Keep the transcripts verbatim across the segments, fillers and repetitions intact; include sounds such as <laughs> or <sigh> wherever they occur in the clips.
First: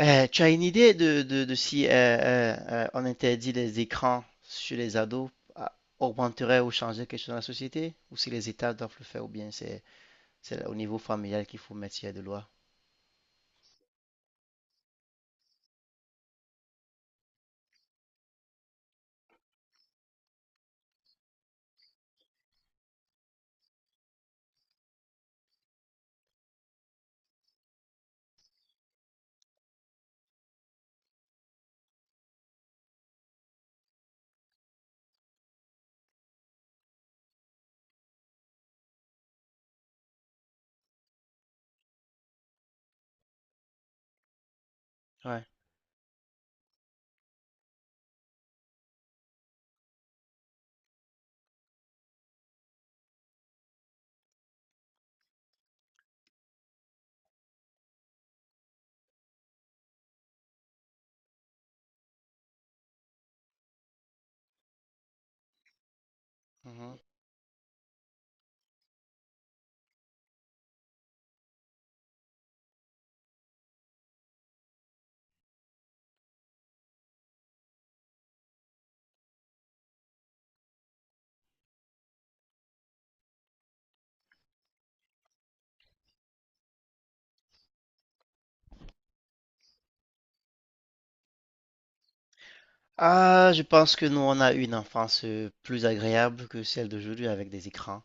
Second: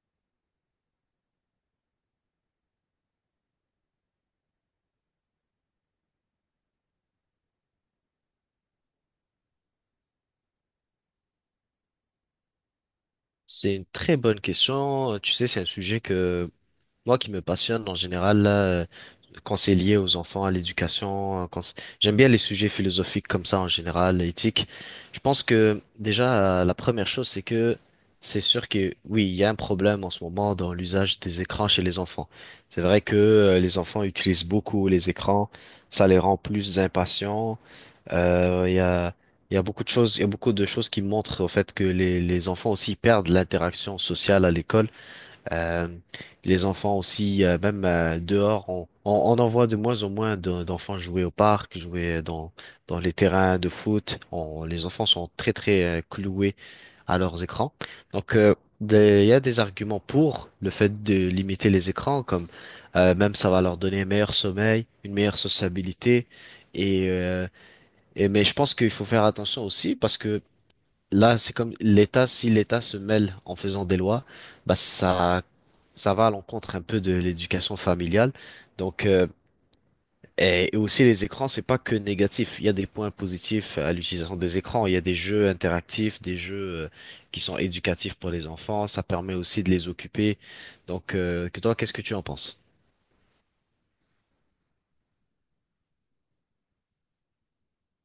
Euh, tu as une idée de, de- de si euh, euh, euh, on interdit les écrans chez les ados, ah, augmenterait ou changerait quelque chose dans la société? Ou si les États doivent le faire, ou bien c'est c'est au niveau familial qu'il faut mettre s'il y a de loi? C'est une très bonne question. Euh, Tu sais, c'est un sujet que moi qui me passionne en général, là, euh, quand c'est lié aux enfants, à l'éducation, euh, quand c'est- j'aime bien les sujets philosophiques comme ça en général, éthique. Je pense que déjà, euh, la première chose, c'est que c'est sûr que oui, il y a un problème en ce moment dans l'usage des écrans chez les enfants. C'est vrai que euh, les enfants utilisent beaucoup les écrans, ça les rend plus impatients. Euh, Il y a, il y a beaucoup de choses, il y a beaucoup de choses qui montrent au fait que les, les enfants aussi perdent l'interaction sociale à l'école. Ouais. Euh, les enfants aussi, euh, même euh, dehors, on, on, on en voit de moins en moins de- d'enfants jouer au parc, jouer dans, dans les terrains de foot. On- les enfants sont très très euh, cloués à leurs écrans. Donc, euh, des- il y a des arguments pour le fait de limiter les écrans, comme euh, même ça va leur donner un meilleur sommeil, une meilleure sociabilité. Mhm. Et euh, et mais je pense qu'il faut faire attention aussi parce que là, c'est comme l'État, si l'État se mêle en faisant des lois, bah ça, ça va à l'encontre un peu de l'éducation familiale. Donc, euh, et, et aussi les écrans, c'est pas que négatif. Il y a des points positifs à l'utilisation des écrans. Il y a des jeux interactifs, des jeux euh, qui sont éducatifs pour les enfants. Ça permet aussi de les occuper. Donc, euh, que toi, qu'est-ce que tu en penses? Ah, je pense que nous, on a eu une enfance euh, plus agréable que celle d'aujourd'hui avec des écrans.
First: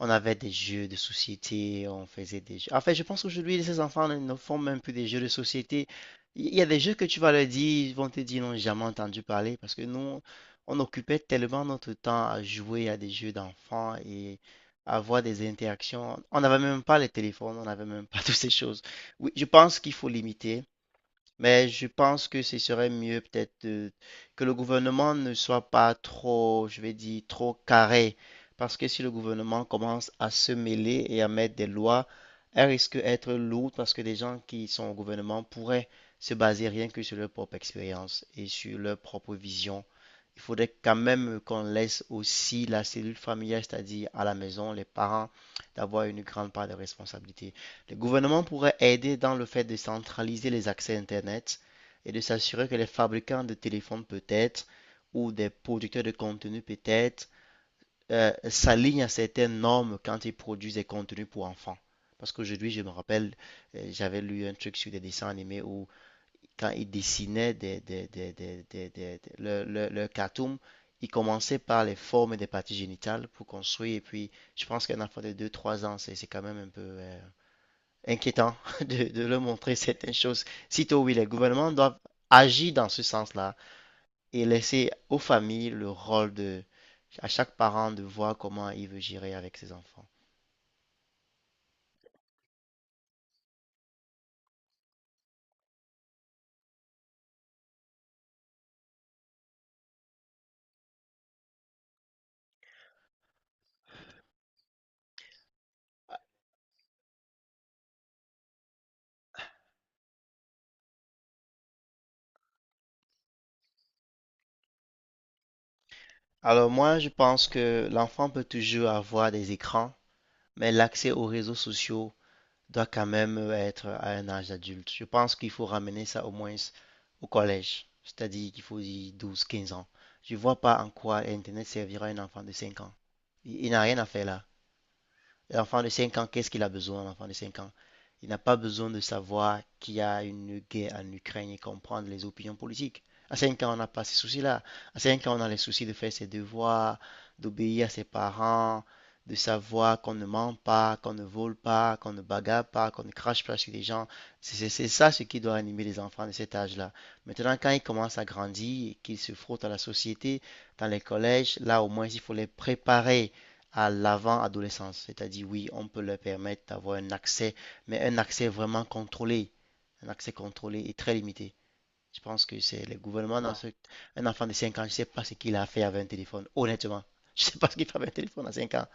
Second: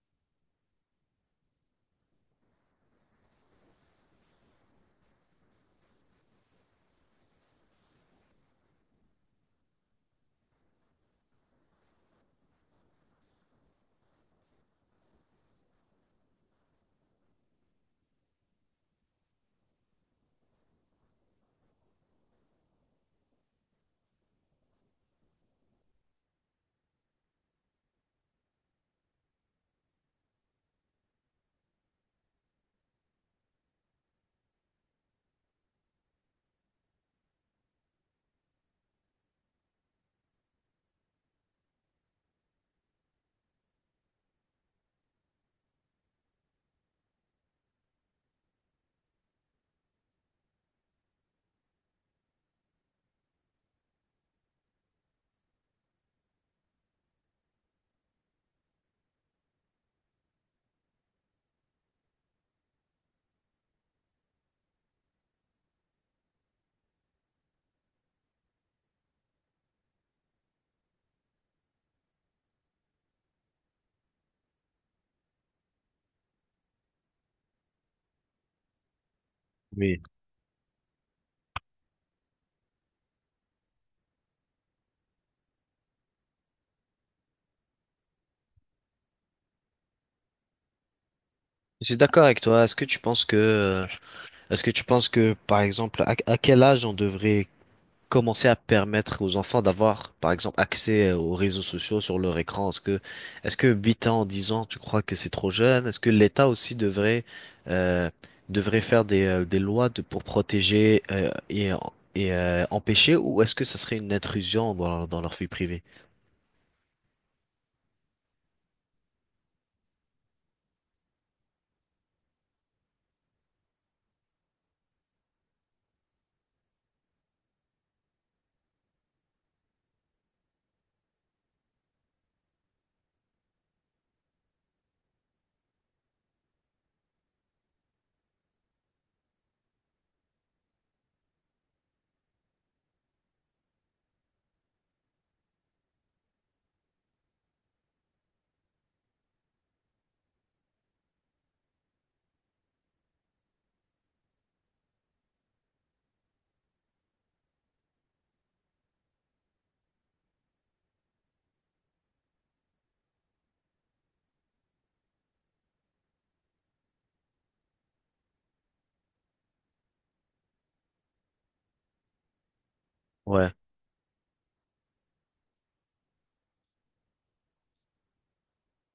On avait des jeux de société, on faisait des jeux. En fait, je pense qu'aujourd'hui, ces enfants ne ne font même plus des jeux de société. Il y a des jeux que tu vas leur dire, ils vont te dire, ils n'ont jamais entendu parler parce que nous, on occupait tellement notre temps à jouer à des jeux d'enfants et à avoir des interactions. On n'avait même pas les téléphones, on n'avait même pas <laughs> toutes ces choses. Oui, je pense qu'il faut limiter. Mais je pense que ce serait mieux peut-être de- Que le gouvernement ne soit pas trop, je vais dire, trop carré. Parce que si le gouvernement commence à se mêler et à mettre des lois, elles risquent d'être lourdes parce que des gens qui sont au gouvernement pourraient se baser rien que sur leur propre expérience et sur leur propre vision. Il faudrait quand même qu'on laisse aussi la cellule familiale, c'est-à-dire à la maison, les parents, d'avoir une grande part de responsabilité. Le gouvernement pourrait aider dans le fait de centraliser les accès Internet et de s'assurer que les fabricants de téléphones peut-être ou des producteurs de contenu peut-être euh, s'alignent à certaines normes quand ils produisent des contenus pour enfants. Parce qu'aujourd'hui, je me rappelle, euh, j'avais lu un truc sur des dessins animés où quand ils dessinaient des, des, des, des- des- des- des- le, le, le cartoon, ils commençaient par les formes des parties génitales pour construire. Et puis, je pense qu'un enfant de deux-trois ans, c'est c'est quand même un peu... euh, inquiétant <laughs> de, de leur montrer Oui, certaines choses. Sitôt, oui, les gouvernements doivent agir dans ce sens-là et laisser aux familles le rôle de, à chaque parent de voir comment il veut gérer avec ses enfants. je suis d'accord avec toi. Est-ce que tu penses que, euh, est-ce que tu penses que, par exemple, à, à quel âge on devrait commencer à permettre aux enfants d'avoir, par exemple, accès euh, aux réseaux sociaux sur leur écran? Est-ce que, est-ce que huit ans, dix ans, tu crois que c'est trop jeune? Est-ce que l'État aussi devrait, euh, devrait faire des, euh, des lois de- pour protéger, euh, et, et, euh, empêcher, ou est-ce que ça serait une intrusion dans, leur- dans leur vie privée? Alors moi, je pense que l'enfant peut toujours avoir des écrans, mais l'accès aux réseaux sociaux doit quand même être à un âge adulte. Je pense qu'il faut ramener ça au moins au collège, c'est-à-dire qu'il faut y douze quinze ans. Je ne vois pas en quoi Internet servira à un enfant de cinq ans. Il, il n'a rien à faire là. L'enfant de cinq ans, qu'est-ce qu'il a besoin, l'enfant de cinq ans? Il n'a pas besoin de savoir qu'il y a une guerre en Ukraine et comprendre les opinions politiques. À cinq ans, on n'a pas ces soucis-là. À cinq ans, on a les soucis de faire ses devoirs, d'obéir à ses parents, de savoir qu'on ne ment pas, qu'on ne vole pas, qu'on ne bagarre pas, qu'on ne crache pas sur les gens. C'est c'est ça ce qui doit animer les enfants de cet âge-là. Maintenant, quand ils commencent à grandir, et qu'ils se frottent à la société, dans les collèges, là au moins, il faut les préparer à l'avant-adolescence. C'est-à-dire, oui, on peut leur permettre d'avoir un accès, mais un accès vraiment contrôlé, un accès contrôlé et très limité. Je pense que c'est le gouvernement Ouais. dans ce... Un enfant de cinq ans, je ne sais pas ce qu'il a fait avec un téléphone, honnêtement. <laughs> Je ne sais pas ce qu'il fait avec un téléphone à cinq ans.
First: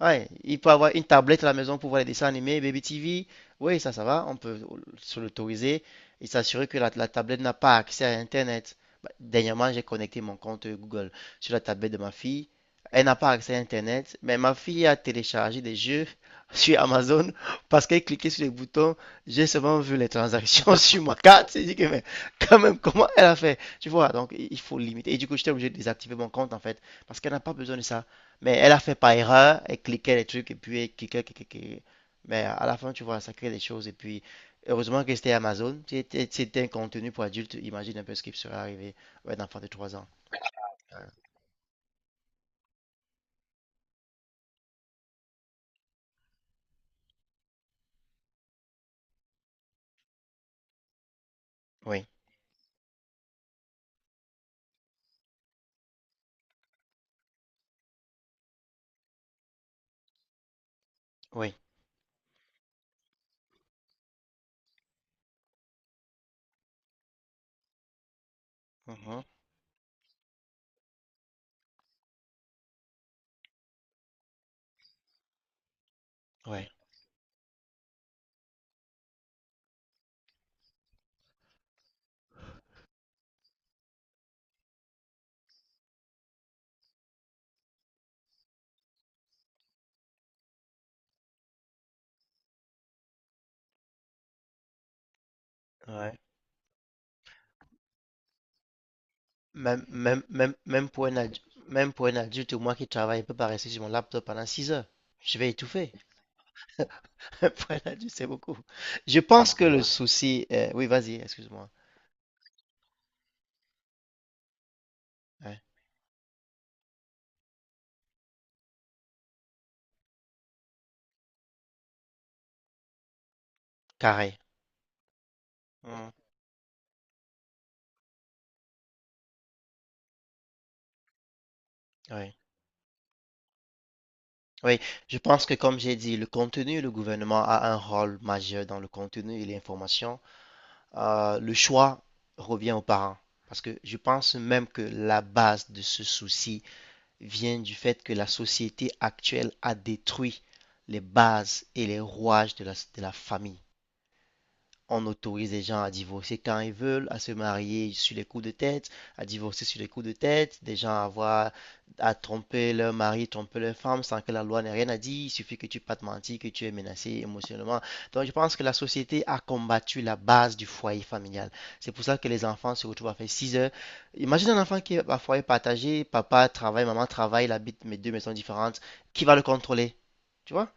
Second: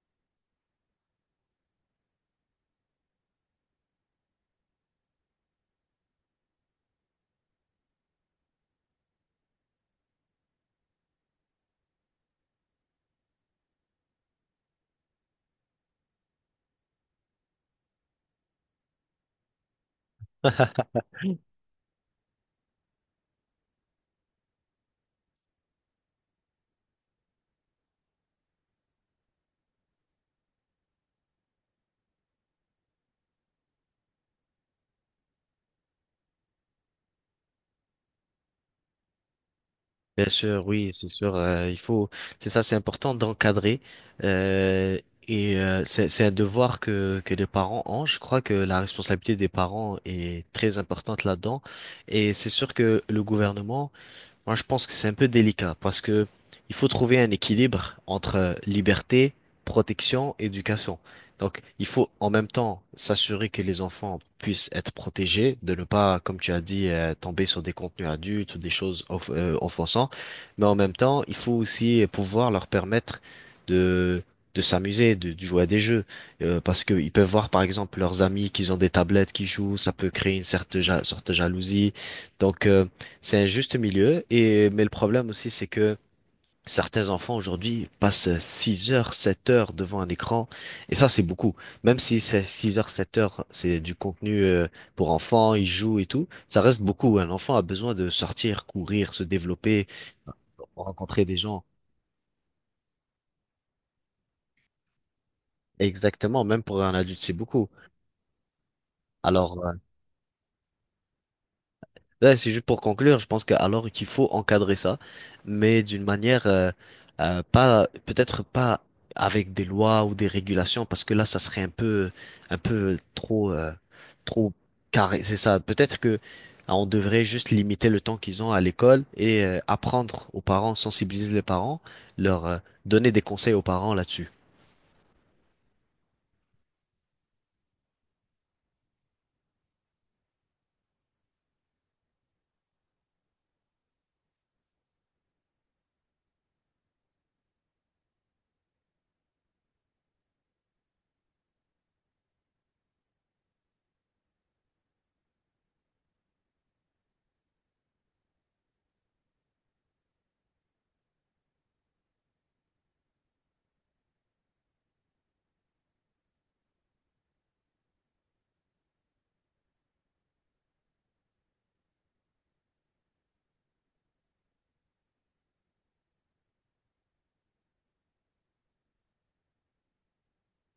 Ouais, il peut avoir une tablette à la maison pour voir les dessins animés, Baby T V. Oui, ça, ça va. On peut se l'autoriser et s'assurer que la, la tablette n'a pas accès à Internet. Bah, dernièrement, j'ai connecté mon compte Google sur la tablette de ma fille. Elle n'a pas accès à Internet, mais ma fille a téléchargé des jeux <laughs> sur Amazon parce qu'elle cliquait sur les boutons. J'ai seulement vu les transactions <laughs> sur ma carte. J'ai dit que, mais quand même, comment elle a fait? Tu vois, donc il faut limiter. Et du coup, j'étais obligé de désactiver mon compte en fait parce qu'elle n'a pas besoin de ça. Mais elle a fait par erreur, elle cliquait les trucs et puis elle cliquait, cliquait, cliquait. Mais à la fin, tu vois, ça crée des choses. Et puis, heureusement que c'était Amazon. Si C'était si c'était un contenu pour adultes. Imagine un peu ce qui serait arrivé à un enfant de trois ans. Bien sûr, oui, c'est sûr. euh, il faut, c'est ça, c'est important d'encadrer. euh, et euh, c'est c'est un devoir que que les parents ont. Je crois que la responsabilité des parents est très importante là-dedans. Oui, Et c'est sûr que le gouvernement moi, je pense que c'est un peu délicat parce que il faut trouver un équilibre entre euh, liberté, protection, éducation. oui. Donc, il faut en même temps s'assurer que les enfants puissent être protégés, de ne pas, comme tu as dit, euh, tomber sur des contenus adultes ou des choses Mhm, off- euh, offensantes. Mais en même temps, il faut aussi pouvoir leur permettre de de s'amuser, de, de jouer à des jeux, Euh, ouais, parce qu'ils peuvent voir, par exemple, leurs amis qui ont des tablettes qui jouent, ça peut créer une certaine ja- sorte de jalousie. Donc, euh, c'est un juste milieu et mais le problème aussi c'est que certains enfants aujourd'hui passent six heures, sept heures devant un écran et ça c'est beaucoup. Même si c'est six heures, sept heures, c'est du contenu euh, pour enfants, ils jouent et ouais. tout, ça reste beaucoup. Un enfant a besoin de sortir, courir, se Même, développer, même, même, même pour un rencontrer des adulte, gens. même pour un adulte, moi qui travaille, je peux pas rester sur mon laptop pendant six heures. Je vais étouffer. Exactement, même pour un adulte c'est <laughs> Pour beaucoup. un adulte, c'est beaucoup. Je pense Alors que euh, le souci. Euh, oui, vas-y, excuse-moi. Ouais, c'est juste pour conclure, je pense que alors qu'il faut encadrer ça, Ouais, mais d'une manière euh, euh, pas peut-être pas avec des lois ou des régulations parce que là ça serait un peu un peu trop euh, carré. trop carré, c'est ça. Peut-être Mhm, que ah, on devrait juste limiter le temps qu'ils ont à l'école et euh, apprendre aux parents, sensibiliser les parents, ouais. leur euh, donner des conseils aux parents là-dessus. Oui, je pense que comme j'ai dit, le contenu, le gouvernement a un rôle majeur dans le contenu et l'information. Euh, le choix revient aux parents. Parce que je pense même que la base de ce souci vient du fait que la société actuelle a détruit les bases et les rouages de la, de la famille. On autorise les gens à divorcer quand ils veulent, à se marier sur les coups de tête, à divorcer sur les coups de tête, des gens à avoir, à tromper leur mari, tromper leur femme sans que la loi n'ait rien à dire. Il suffit que tu pas te mentir, que tu es menacé émotionnellement. Donc, je pense que la société a combattu la base du foyer familial. C'est pour ça que les enfants se retrouvent à faire six heures. Imagine un enfant qui est à foyer partagé, papa travaille, maman travaille, il habite mes deux maisons différentes. Qui va le contrôler? Tu vois?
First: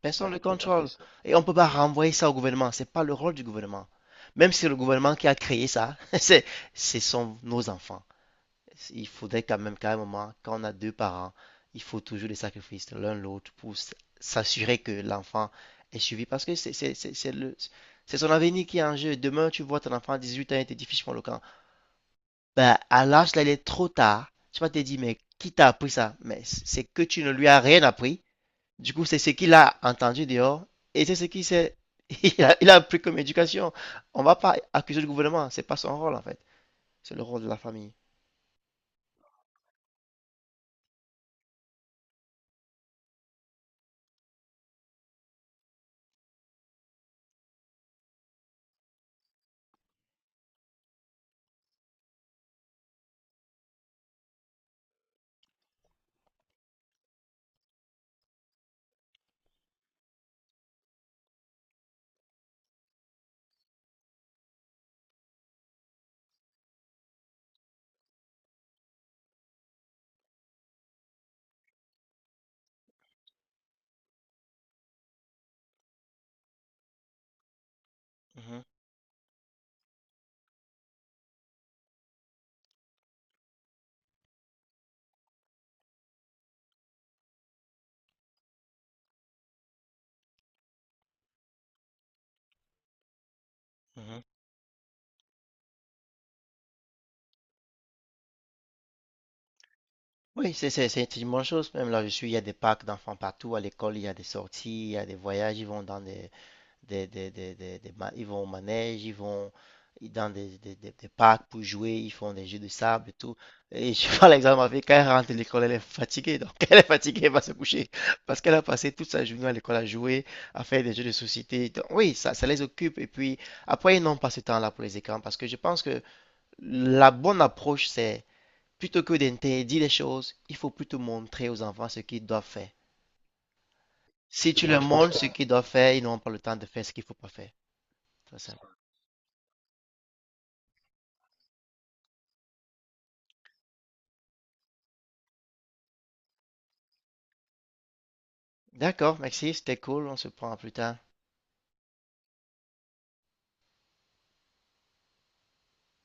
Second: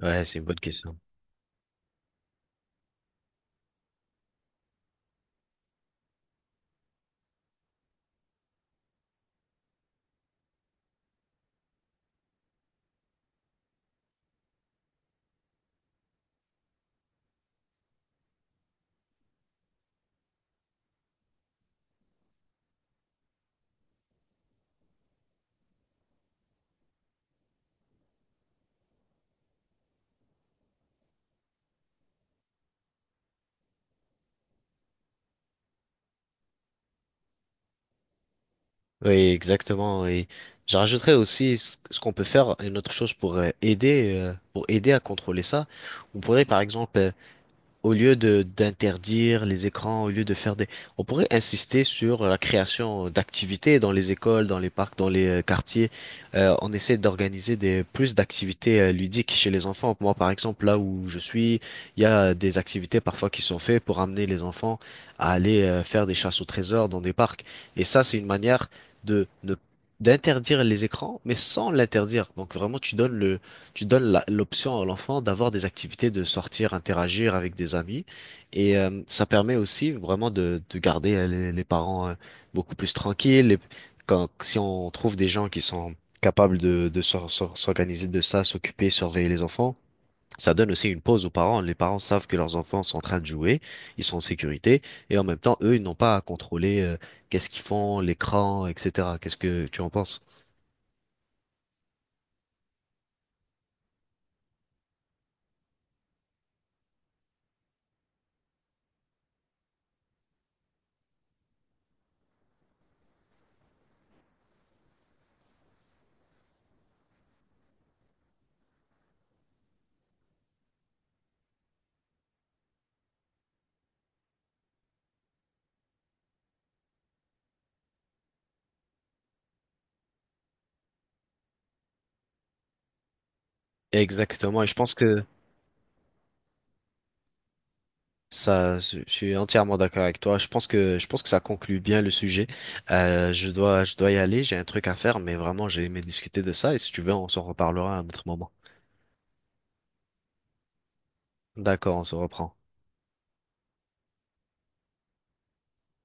Ouais, Personne. Ouais, ne c'est le une bonne contrôle. question. Et on ne peut pas renvoyer ça au gouvernement. C'est pas le rôle du gouvernement. Même si le gouvernement qui a créé ça, <laughs> c'est, ce sont nos enfants. Il faudrait quand même, carrément, quand on a deux parents, il faut toujours des sacrifices l'un l'autre pour s'assurer que l'enfant est suivi. Parce que c'est c'est- c'est- le, c'est son avenir qui est en jeu. Demain, tu vois ton enfant à dix-huit ans et te dit, fiche-moi le camp. Ben, à l'âge là, il est trop tard. Tu vas te dire, mais qui t'a appris ça? Mais c'est que tu ne lui as rien appris du coup, c'est ce qu'il a entendu dehors et c'est ce qu'il s'est- <laughs> il a, il a pris comme éducation. On ne va pas accuser le gouvernement, c'est pas son rôle en fait, c'est le rôle de la famille. Oui, exactement. Et je rajouterais aussi ce ce qu'on peut faire, une autre chose pour euh, aider, euh, pour aider à contrôler ça. On pourrait, par exemple, euh, au lieu de d'interdire les écrans, au lieu de faire des... On pourrait insister sur la création d'activités dans les écoles, dans les parcs, dans les euh, quartiers. Euh, on essaie d'organiser des plus d'activités euh, ludiques chez les enfants. Moi, par exemple, là où je suis, il y a des activités parfois qui sont faites pour amener les enfants à aller euh, faire des chasses au trésor dans des parcs. Et ça, c'est une manière de ne d'interdire les écrans, mais sans l'interdire. Donc vraiment, tu donnes le tu donnes la- l'option à l'enfant d'avoir des activités, de sortir, interagir avec des amis. Mhm, Et euh, ça permet aussi vraiment de, de garder euh, les, les parents euh, beaucoup plus tranquilles. Et quand, si on trouve des gens qui sont capables de, de s'or- s'or- s'organiser de ça, s'occuper, surveiller les enfants, ça donne aussi une pause aux parents. Les parents savent que leurs enfants sont en train de jouer, ils sont mhm. en sécurité. Et en même temps, eux, ils n'ont pas à contrôler euh, qu'est-ce qu'ils font, l'écran, et cétéra. Qu'est-ce que tu en penses? Oui, c'est c'est- c'est une bonne chose. Même là, je suis, il y a des parcs d'enfants partout à l'école, il y a des sorties, il y a des voyages, ils vont dans des des, des, des- des- des ma- ils vont au manège, ils vont dans des, des- des- des parcs pour jouer, ils font des jeux de sable et tout. Et je <laughs> prends l'exemple avec quand elle rentre de l'école, elle est fatiguée. Donc, <laughs> elle est fatiguée, elle va se coucher. Parce qu'elle a passé toute sa journée à l'école à jouer, à faire des jeux de société. Donc, oui, ça, ça les occupe. Et puis, après, ils n'ont pas ce temps-là pour les écrans. Parce que je pense que la bonne approche, c'est plutôt que d'interdire les choses, il faut plutôt montrer aux enfants ce qu'ils doivent faire. Si Exactement. tu Et je leur pense montres ce que... qu'ils doivent faire, ils n'auront pas le temps de faire ce qu'il ne faut pas faire. Très simple. Ça, je je suis entièrement d'accord avec toi. Je pense que je pense que ça conclut bien le sujet. Euh, je dois je dois y aller. J'ai un truc à faire, mais vraiment j'ai aimé discuter de ça. Et si tu veux, on s'en reparlera à un autre moment. D'accord, Maxi, c'était cool. On se prend plus tard. D'accord, on se reprend.